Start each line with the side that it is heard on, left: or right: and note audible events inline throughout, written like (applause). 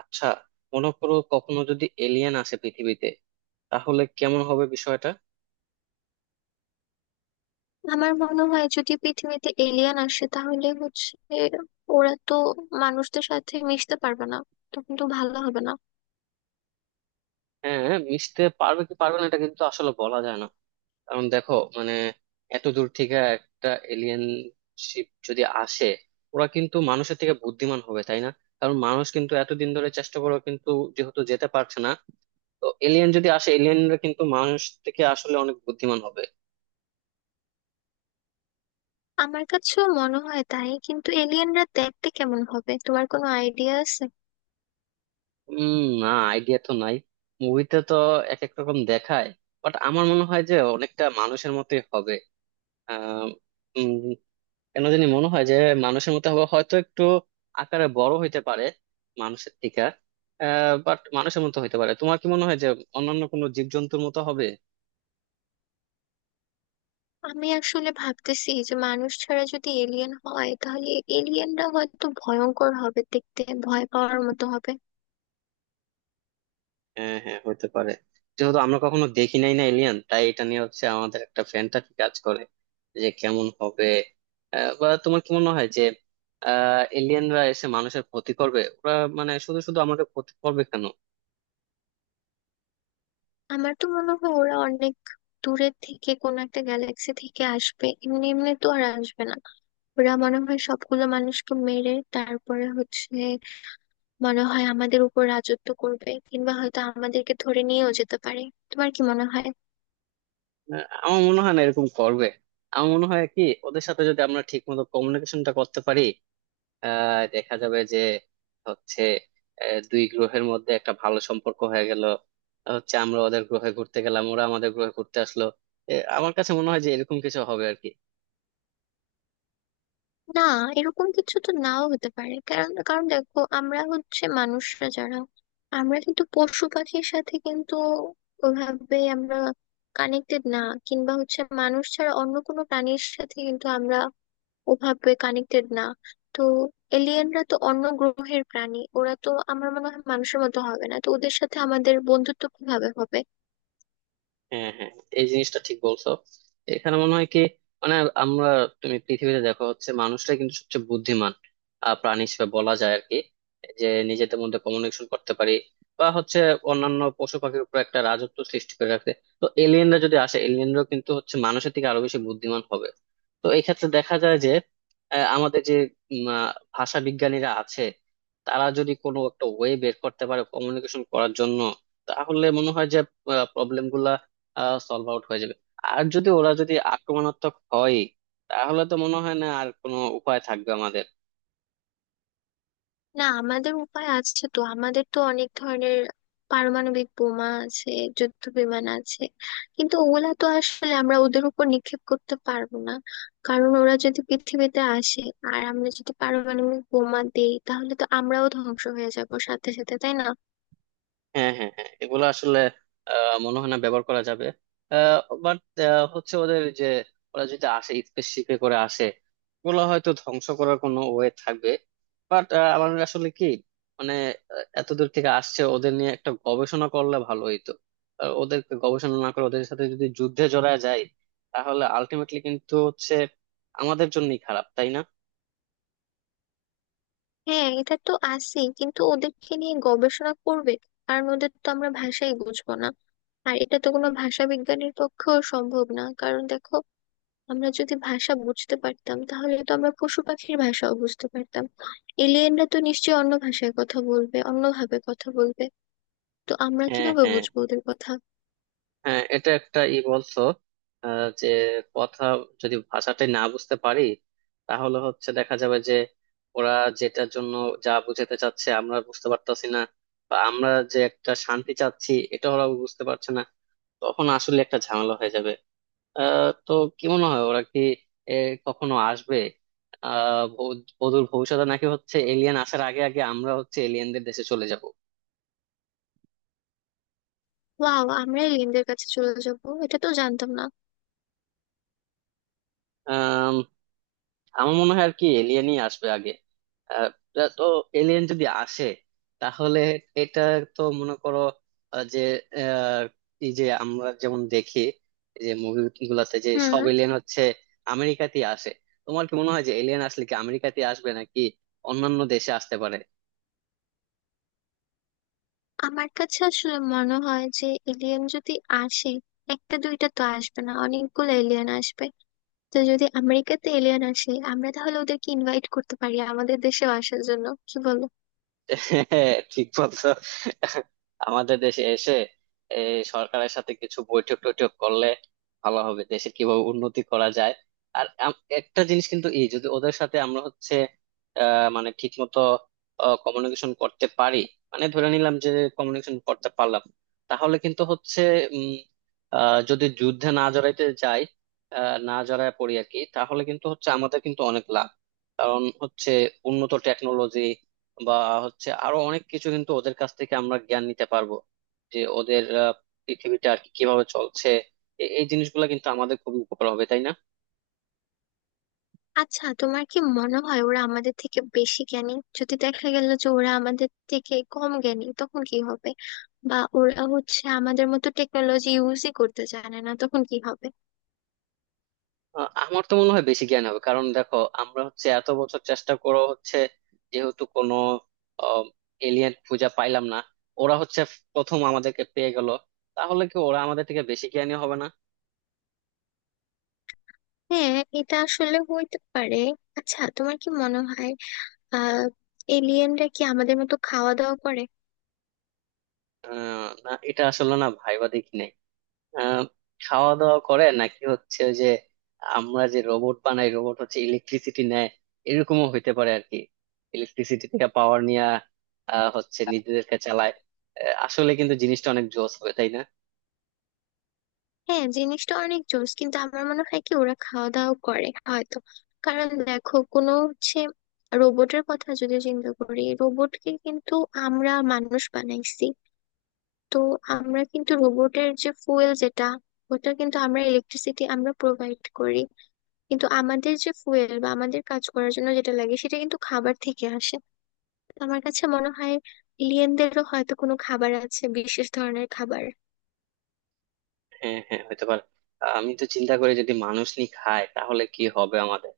right: আচ্ছা, মনে করো কখনো যদি এলিয়েন আসে পৃথিবীতে, তাহলে কেমন হবে বিষয়টা?
left: আমার মনে হয় যদি পৃথিবীতে এলিয়েন আসে তাহলে হচ্ছে ওরা তো মানুষদের সাথে মিশতে পারবে না, তখন তো ভালো হবে না।
right: হ্যাঁ, মিশতে পারবে কি পারবে না এটা কিন্তু আসলে বলা যায় না। কারণ দেখো, মানে, এত দূর থেকে একটা এলিয়েন শিপ যদি আসে, ওরা কিন্তু মানুষের থেকে বুদ্ধিমান হবে, তাই না? কারণ মানুষ কিন্তু এতদিন ধরে চেষ্টা করেও কিন্তু যেহেতু যেতে পারছে না, তো এলিয়েন যদি আসে এলিয়েনরা কিন্তু মানুষ থেকে আসলে অনেক বুদ্ধিমান হবে।
left: আমার কাছেও মনে হয় তাই, কিন্তু এলিয়েনরা দেখতে কেমন হবে তোমার কোনো আইডিয়া আছে?
right: উম না, আইডিয়া তো নাই। মুভিতে তো এক এক রকম দেখায়। বাট আমার মনে হয় যে অনেকটা মানুষের মতোই হবে। আহ উম, কেন জানি মনে হয় যে মানুষের মতো হবে, হয়তো একটু আকারে বড় হইতে পারে মানুষের থেকে। বাট মানুষের মতো হইতে পারে। তোমার কি মনে হয় যে অন্যান্য কোনো জীবজন্তুর মতো হবে?
left: আমি আসলে ভাবতেছি যে মানুষ ছাড়া যদি এলিয়েন হয় তাহলে এলিয়েনরা হয়তো ভয়ঙ্কর হবে দেখতে, ভয় পাওয়ার মতো হবে।
right: হ্যাঁ, হ্যাঁ, হতে পারে। যেহেতু আমরা কখনো দেখি নাই না এলিয়ান, তাই এটা নিয়ে হচ্ছে আমাদের একটা ফ্যান্টাসি কাজ করে যে কেমন হবে। বা তোমার কি মনে হয় যে এলিয়ানরা এসে মানুষের ক্ষতি করবে? ওরা মানে শুধু শুধু আমাদের ক্ষতি করবে কেন?
left: আমার তো মনে হয় ওরা অনেক দূরের থেকে কোনো একটা গ্যালাক্সি থেকে আসবে, এমনি এমনি তো আর আসবে না। ওরা মনে হয় সবগুলো মানুষকে মেরে তারপরে হচ্ছে মনে হয় আমাদের উপর রাজত্ব করবে, কিংবা হয়তো আমাদেরকে ধরে নিয়েও যেতে পারে। তোমার কি মনে হয়?
right: আমার মনে হয় না এরকম করবে। আমার মনে হয় কি, ওদের সাথে যদি আমরা ঠিক মতো কমিউনিকেশনটা করতে পারি, দেখা যাবে যে হচ্ছে দুই গ্রহের মধ্যে একটা ভালো সম্পর্ক হয়ে গেল, হচ্ছে আমরা ওদের গ্রহে ঘুরতে গেলাম ওরা আমাদের গ্রহে ঘুরতে আসলো। এ, আমার কাছে মনে হয় যে এরকম কিছু হবে আর কি।
left: না, এরকম কিছু তো নাও হতে পারে। কারণ কারণ দেখো, আমরা হচ্ছে মানুষরা যারা আমরা কিন্তু পশু পাখির সাথে কিন্তু ওভাবে আমরা কানেক্টেড না, কিংবা হচ্ছে মানুষ ছাড়া অন্য কোনো প্রাণীর সাথে কিন্তু আমরা ওভাবে কানেক্টেড না। তো এলিয়েনরা তো অন্য গ্রহের প্রাণী, ওরা তো আমার মনে হয় মানুষের মতো হবে না, তো ওদের সাথে আমাদের বন্ধুত্ব কিভাবে হবে?
right: হ্যাঁ, হ্যাঁ, এই জিনিসটা ঠিক বলছো। এখানে মনে হয় কি, মানে আমরা, তুমি পৃথিবীতে দেখো হচ্ছে মানুষটা কিন্তু সবচেয়ে বুদ্ধিমান প্রাণী হিসেবে বলা যায় আর কি। যে নিজেদের মধ্যে কমিউনিকেশন করতে পারি, বা হচ্ছে অন্যান্য পশু পাখির উপর একটা রাজত্ব সৃষ্টি করে রাখতে। তো এলিয়েনরা যদি আসে এলিয়েনরাও কিন্তু হচ্ছে মানুষের থেকে আরো বেশি বুদ্ধিমান হবে। তো এই ক্ষেত্রে দেখা যায় যে আমাদের যে উম, আহ, ভাষা বিজ্ঞানীরা আছে, তারা যদি কোনো একটা ওয়ে বের করতে পারে কমিউনিকেশন করার জন্য তাহলে মনে হয় যে প্রবলেম সলভ আউট হয়ে যাবে। আর যদি ওরা যদি আক্রমণাত্মক হয়, তাহলে তো মনে হয় না আর কোনো উপায় থাকবে আমাদের।
left: না, আমাদের উপায় আছে তো, আমাদের তো অনেক ধরনের পারমাণবিক বোমা আছে, যুদ্ধ বিমান আছে। কিন্তু ওগুলা তো আসলে আমরা ওদের উপর নিক্ষেপ করতে পারবো না, কারণ ওরা যদি পৃথিবীতে আসে আর আমরা যদি পারমাণবিক বোমা দেই তাহলে তো আমরাও ধ্বংস হয়ে যাবো সাথে সাথে, তাই না?
right: হ্যাঁ, হ্যাঁ, হ্যাঁ, এগুলো আসলে মনে হয় না ব্যবহার করা যাবে। বাট হচ্ছে ওদের যে, ওরা যদি আসে স্পেসশিপে করে আসে, ওগুলো হয়তো ধ্বংস করার কোনো ওয়ে থাকবে। বাট আমার আসলে কি, মানে এত দূর থেকে আসছে ওদের নিয়ে একটা গবেষণা করলে ভালো হইতো। ওদেরকে গবেষণা না করে ওদের সাথে যদি যুদ্ধে জড়ায় যায়, তাহলে আলটিমেটলি কিন্তু হচ্ছে আমাদের জন্যই খারাপ, তাই না?
left: হ্যাঁ, এটা তো আছেই, কিন্তু ওদেরকে নিয়ে গবেষণা করবে আর ওদের তো আমরা ভাষাই বুঝবো না। আর এটা তো কোনো ভাষা বিজ্ঞানীর পক্ষেও সম্ভব না, কারণ দেখো আমরা যদি ভাষা বুঝতে পারতাম তাহলে তো আমরা পশু পাখির ভাষাও বুঝতে পারতাম। এলিয়েনরা তো নিশ্চয়ই অন্য ভাষায় কথা বলবে, অন্যভাবে কথা বলবে, তো আমরা
right: হ্যাঁ,
left: কিভাবে
right: হ্যাঁ,
left: বুঝবো ওদের কথা?
right: হ্যাঁ, এটা একটা ই বলছো। যে কথা, যদি ভাষাটাই না বুঝতে পারি তাহলে হচ্ছে দেখা যাবে যে ওরা যেটার জন্য, যা বুঝাতে চাচ্ছে আমরা বুঝতে পারতাছি না, বা আমরা যে একটা শান্তি চাচ্ছি এটা ওরা বুঝতে পারছে না, তখন আসলে একটা ঝামেলা হয়ে যাবে। তো কি মনে হয়, ওরা কি এ, কখনো আসবে অদূর ভবিষ্যতে, নাকি হচ্ছে এলিয়েন আসার আগে আগে আমরা হচ্ছে এলিয়েনদের দেশে চলে
left: ওয়াও, আমরা এলিয়েনদের কাছে চলে যাব? এটা তো জানতাম না।
right: যাব? আমার মনে হয় আর কি এলিয়েনই আসবে আগে। আহ, তো এলিয়েন যদি আসে তাহলে, এটা তো মনে করো, যে আহ, এই যে আমরা যেমন দেখি, এই যে মুভি গুলাতে যে
left: হুম।
right: সব এলিয়েন হচ্ছে আমেরিকাতেই আসে। তোমার কি মনে হয় যে এলিয়েন আসলে কি আমেরিকাতেই আসবে নাকি অন্যান্য দেশে আসতে পারে?
left: আমার কাছে আসলে মনে হয় যে এলিয়েন যদি আসে, একটা দুইটা তো আসবে না, অনেকগুলো এলিয়েন আসবে। তো যদি আমেরিকাতে এলিয়েন আসে আমরা তাহলে ওদেরকে ইনভাইট করতে পারি আমাদের দেশেও আসার জন্য, কি বলো?
right: (laughs) হ্যাঁ, ঠিক বলছো। আমাদের দেশে এসে এই সরকারের সাথে কিছু বৈঠক টৈঠক করলে ভালো হবে, দেশে কিভাবে উন্নতি করা যায়। আর একটা জিনিস কিন্তু, এই যদি ওদের সাথে আমরা হচ্ছে মানে ঠিক মতো কমিউনিকেশন করতে পারি, মানে ধরে নিলাম যে কমিউনিকেশন করতে পারলাম, তাহলে কিন্তু হচ্ছে উম যদি যুদ্ধে না জড়াইতে যাই, না জড়ায় পড়ি আর কি, তাহলে কিন্তু হচ্ছে আমাদের কিন্তু অনেক লাভ। কারণ হচ্ছে উন্নত টেকনোলজি বা হচ্ছে আরো অনেক কিছু কিন্তু ওদের কাছ থেকে আমরা জ্ঞান নিতে পারবো, যে ওদের পৃথিবীটা আর কি কিভাবে চলছে। এই জিনিসগুলো কিন্তু আমাদের খুবই উপকার হবে, তাই না?
left: আচ্ছা, তোমার কি মনে হয় ওরা আমাদের থেকে বেশি জ্ঞানী? যদি দেখা গেল যে ওরা আমাদের থেকে কম জ্ঞানী তখন কি হবে? বা ওরা হচ্ছে আমাদের মতো টেকনোলজি ইউজই করতে জানে না, তখন কি হবে?
right: আমার তো মনে হয় বেশি জ্ঞান হবে, কারণ দেখো আমরা হচ্ছে এত বছর চেষ্টা করে হচ্ছে, যেহেতু কোনো এলিয়েন খুঁজে পাইলাম না, ওরা হচ্ছে প্রথম আমাদেরকে পেয়ে গেল, তাহলে কি ওরা আমাদের থেকে বেশি জ্ঞানী হবে না?
left: হ্যাঁ, এটা আসলে হইতে পারে। আচ্ছা, তোমার কি মনে হয়, আহ এলিয়েনরা কি আমাদের মতো খাওয়া দাওয়া করে?
right: না, এটা আসলে না ভাইবা দেখি নাই। আহ খাওয়া দাওয়া করে নাকি হচ্ছে ওই যে, আমরা যে রোবট বানাই, রোবট হচ্ছে ইলেকট্রিসিটি নেয়, এরকমও হইতে পারে আর কি, ইলেকট্রিসিটি থেকে পাওয়ার নিয়ে হচ্ছে নিজেদেরকে চালায়। আসলে কিন্তু জিনিসটা অনেক জোস হবে, তাই না?
left: হ্যাঁ, জিনিসটা অনেক জোস, কিন্তু আমার মনে হয় কি ওরা খাওয়া দাওয়া করে হয়তো। কারণ দেখো, কোনো হচ্ছে রোবটের কথা যদি চিন্তা করি, রোবটকে কিন্তু আমরা মানুষ বানাইছি। তো আমরা কিন্তু রোবটের যে ফুয়েল, যেটা ওটা কিন্তু আমরা ইলেকট্রিসিটি আমরা প্রোভাইড করি। কিন্তু আমাদের যে ফুয়েল বা আমাদের কাজ করার জন্য যেটা লাগে সেটা কিন্তু খাবার থেকে আসে। তো আমার কাছে মনে হয় এলিয়েনদেরও হয়তো কোনো খাবার আছে, বিশেষ ধরনের খাবার।
right: হ্যাঁ, হ্যাঁ, হতে পারে। আমি তো চিন্তা করি যদি মানুষ নি খায় তাহলে কি হবে আমাদের।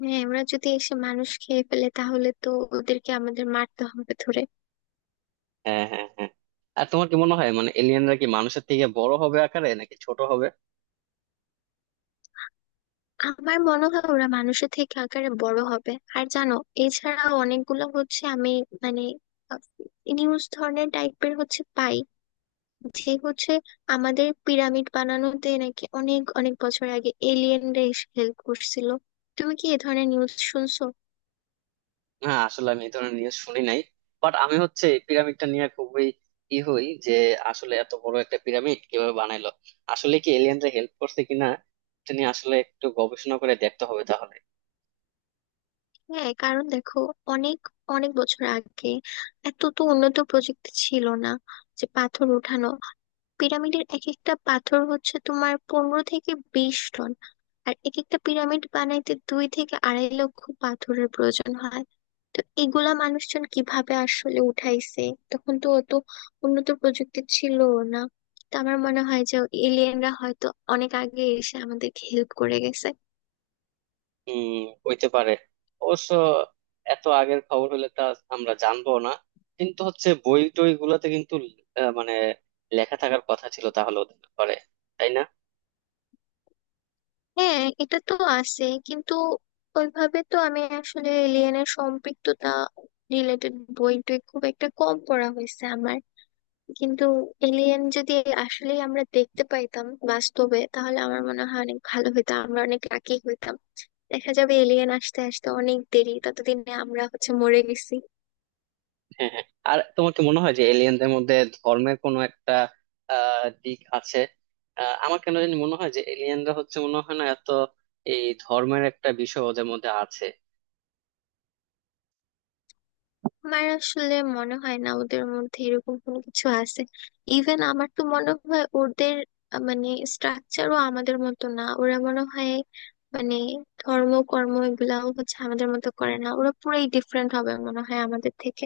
left: হ্যাঁ, ওরা যদি এসে মানুষ খেয়ে ফেলে তাহলে তো ওদেরকে আমাদের মারতে হবে ধরে।
right: হ্যাঁ, হ্যাঁ, হ্যাঁ, আর তোমার কি মনে হয় মানে এলিয়েনরা কি মানুষের থেকে বড় হবে আকারে নাকি ছোট হবে?
left: আমার মনে হয় ওরা মানুষের থেকে আকারে বড় হবে। আর জানো, এছাড়া অনেকগুলো হচ্ছে আমি, মানে, নিউজ ধরনের টাইপের হচ্ছে পাই যে হচ্ছে আমাদের পিরামিড বানানোতে নাকি অনেক অনেক বছর আগে এলিয়েনরা এসে হেল্প করছিল। তুমি কি এ ধরনের নিউজ শুনছো?
right: হ্যাঁ, আসলে আমি এই ধরনের নিউজ শুনি নাই। বাট আমি হচ্ছে এই পিরামিডটা নিয়ে খুবই ই হই যে আসলে এত বড় একটা পিরামিড কিভাবে বানাইলো, আসলে কি এলিয়েনরা হেল্প করছে কিনা, এটা নিয়ে আসলে একটু গবেষণা করে দেখতে হবে তাহলে।
left: হ্যাঁ, কারণ দেখো, অনেক অনেক বছর আগে এত তো উন্নত প্রযুক্তি ছিল না যে পাথর ওঠানো। পিরামিডের এক একটা পাথর হচ্ছে তোমার 15 থেকে 20 টন, আর এক একটা পিরামিড বানাইতে 2 থেকে 2.5 লক্ষ পাথরের প্রয়োজন হয়। তো এগুলা মানুষজন কিভাবে আসলে উঠাইছে? তখন তো অত উন্নত প্রযুক্তি ছিল না। তো আমার মনে হয় যে এলিয়েনরা হয়তো অনেক আগে এসে আমাদেরকে হেল্প করে গেছে।
right: উম, হইতে পারে। অবশ্য এত আগের খবর হলে তা আমরা জানবো না, কিন্তু হচ্ছে বই টই গুলোতে কিন্তু মানে লেখা থাকার কথা ছিল তাহলে ওদের ব্যাপারে, তাই না?
left: হ্যাঁ, এটা তো আছে, কিন্তু ওইভাবে তো আমি আসলে এলিয়েনের সম্পৃক্ততা রিলেটেড বই টই খুব একটা কম পড়া হয়েছে আমার। কিন্তু এলিয়েন যদি আসলেই আমরা দেখতে পাইতাম বাস্তবে, তাহলে আমার মনে হয় অনেক ভালো হতো, আমরা অনেক লাকি হইতাম। দেখা যাবে এলিয়েন আসতে আসতে অনেক দেরি, ততদিনে আমরা হচ্ছে মরে গেছি।
right: হ্যাঁ, হ্যাঁ, আর তোমার কি মনে হয় যে এলিয়েনদের মধ্যে ধর্মের কোনো একটা দিক আছে? আমার কেন জানি মনে হয় যে এলিয়েনরা হচ্ছে মনে হয় না, এত এই ধর্মের একটা বিষয় ওদের মধ্যে আছে।
left: আমার আসলে মনে হয় না ওদের মধ্যে এরকম কোনো কিছু আছে। ইভেন আমার তো মনে হয় ওদের মানে স্ট্রাকচারও আমাদের মতো না, ওরা মনে হয়, মানে, ধর্ম কর্ম এগুলাও হচ্ছে আমাদের মতো করে না, ওরা পুরাই ডিফারেন্ট হবে মনে হয় আমাদের থেকে।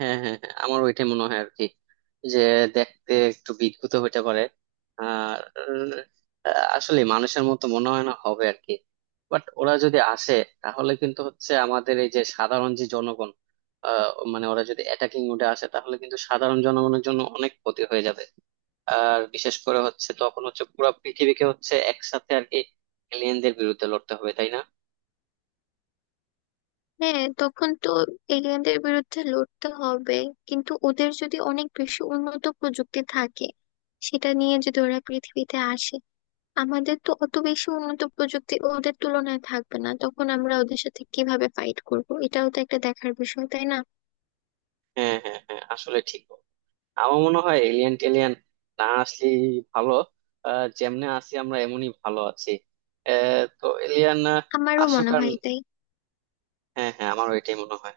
right: হ্যাঁ, হ্যাঁ, হ্যাঁ, আমার ওইটাই মনে হয় আর কি, যে দেখতে একটু বিদঘুত হইতে পারে। আর আসলে মানুষের মতো মনে হয় না হবে আর কি। বাট ওরা যদি আসে তাহলে কিন্তু হচ্ছে আমাদের এই যে সাধারণ যে জনগণ, আহ, মানে ওরা যদি অ্যাটাকিং মোডে আসে তাহলে কিন্তু সাধারণ জনগণের জন্য অনেক ক্ষতি হয়ে যাবে। আর বিশেষ করে হচ্ছে তখন হচ্ছে পুরো পৃথিবীকে হচ্ছে একসাথে আর কি, এলিয়েনদের বিরুদ্ধে লড়তে হবে, তাই না?
left: হ্যাঁ, তখন তো এলিয়েনদের বিরুদ্ধে লড়তে হবে। কিন্তু ওদের যদি অনেক বেশি উন্নত প্রযুক্তি থাকে, সেটা নিয়ে যদি ওরা পৃথিবীতে আসে, আমাদের তো অত বেশি উন্নত প্রযুক্তি ওদের তুলনায় থাকবে না, তখন আমরা ওদের সাথে কিভাবে ফাইট করব, এটাও তো একটা দেখার বিষয়, তাই না?
right: হ্যাঁ, হ্যাঁ, হ্যাঁ, আসলে ঠিক। আমার মনে হয় এলিয়েন টেলিয়েন না আসলে ভালো। যেমনে আছি আমরা এমনই ভালো আছি। তো এলিয়েন
left: আমারও
right: আসুক
left: মনে
right: আর।
left: হয় তাই।
right: হ্যাঁ, হ্যাঁ, আমার এটাই মনে হয়।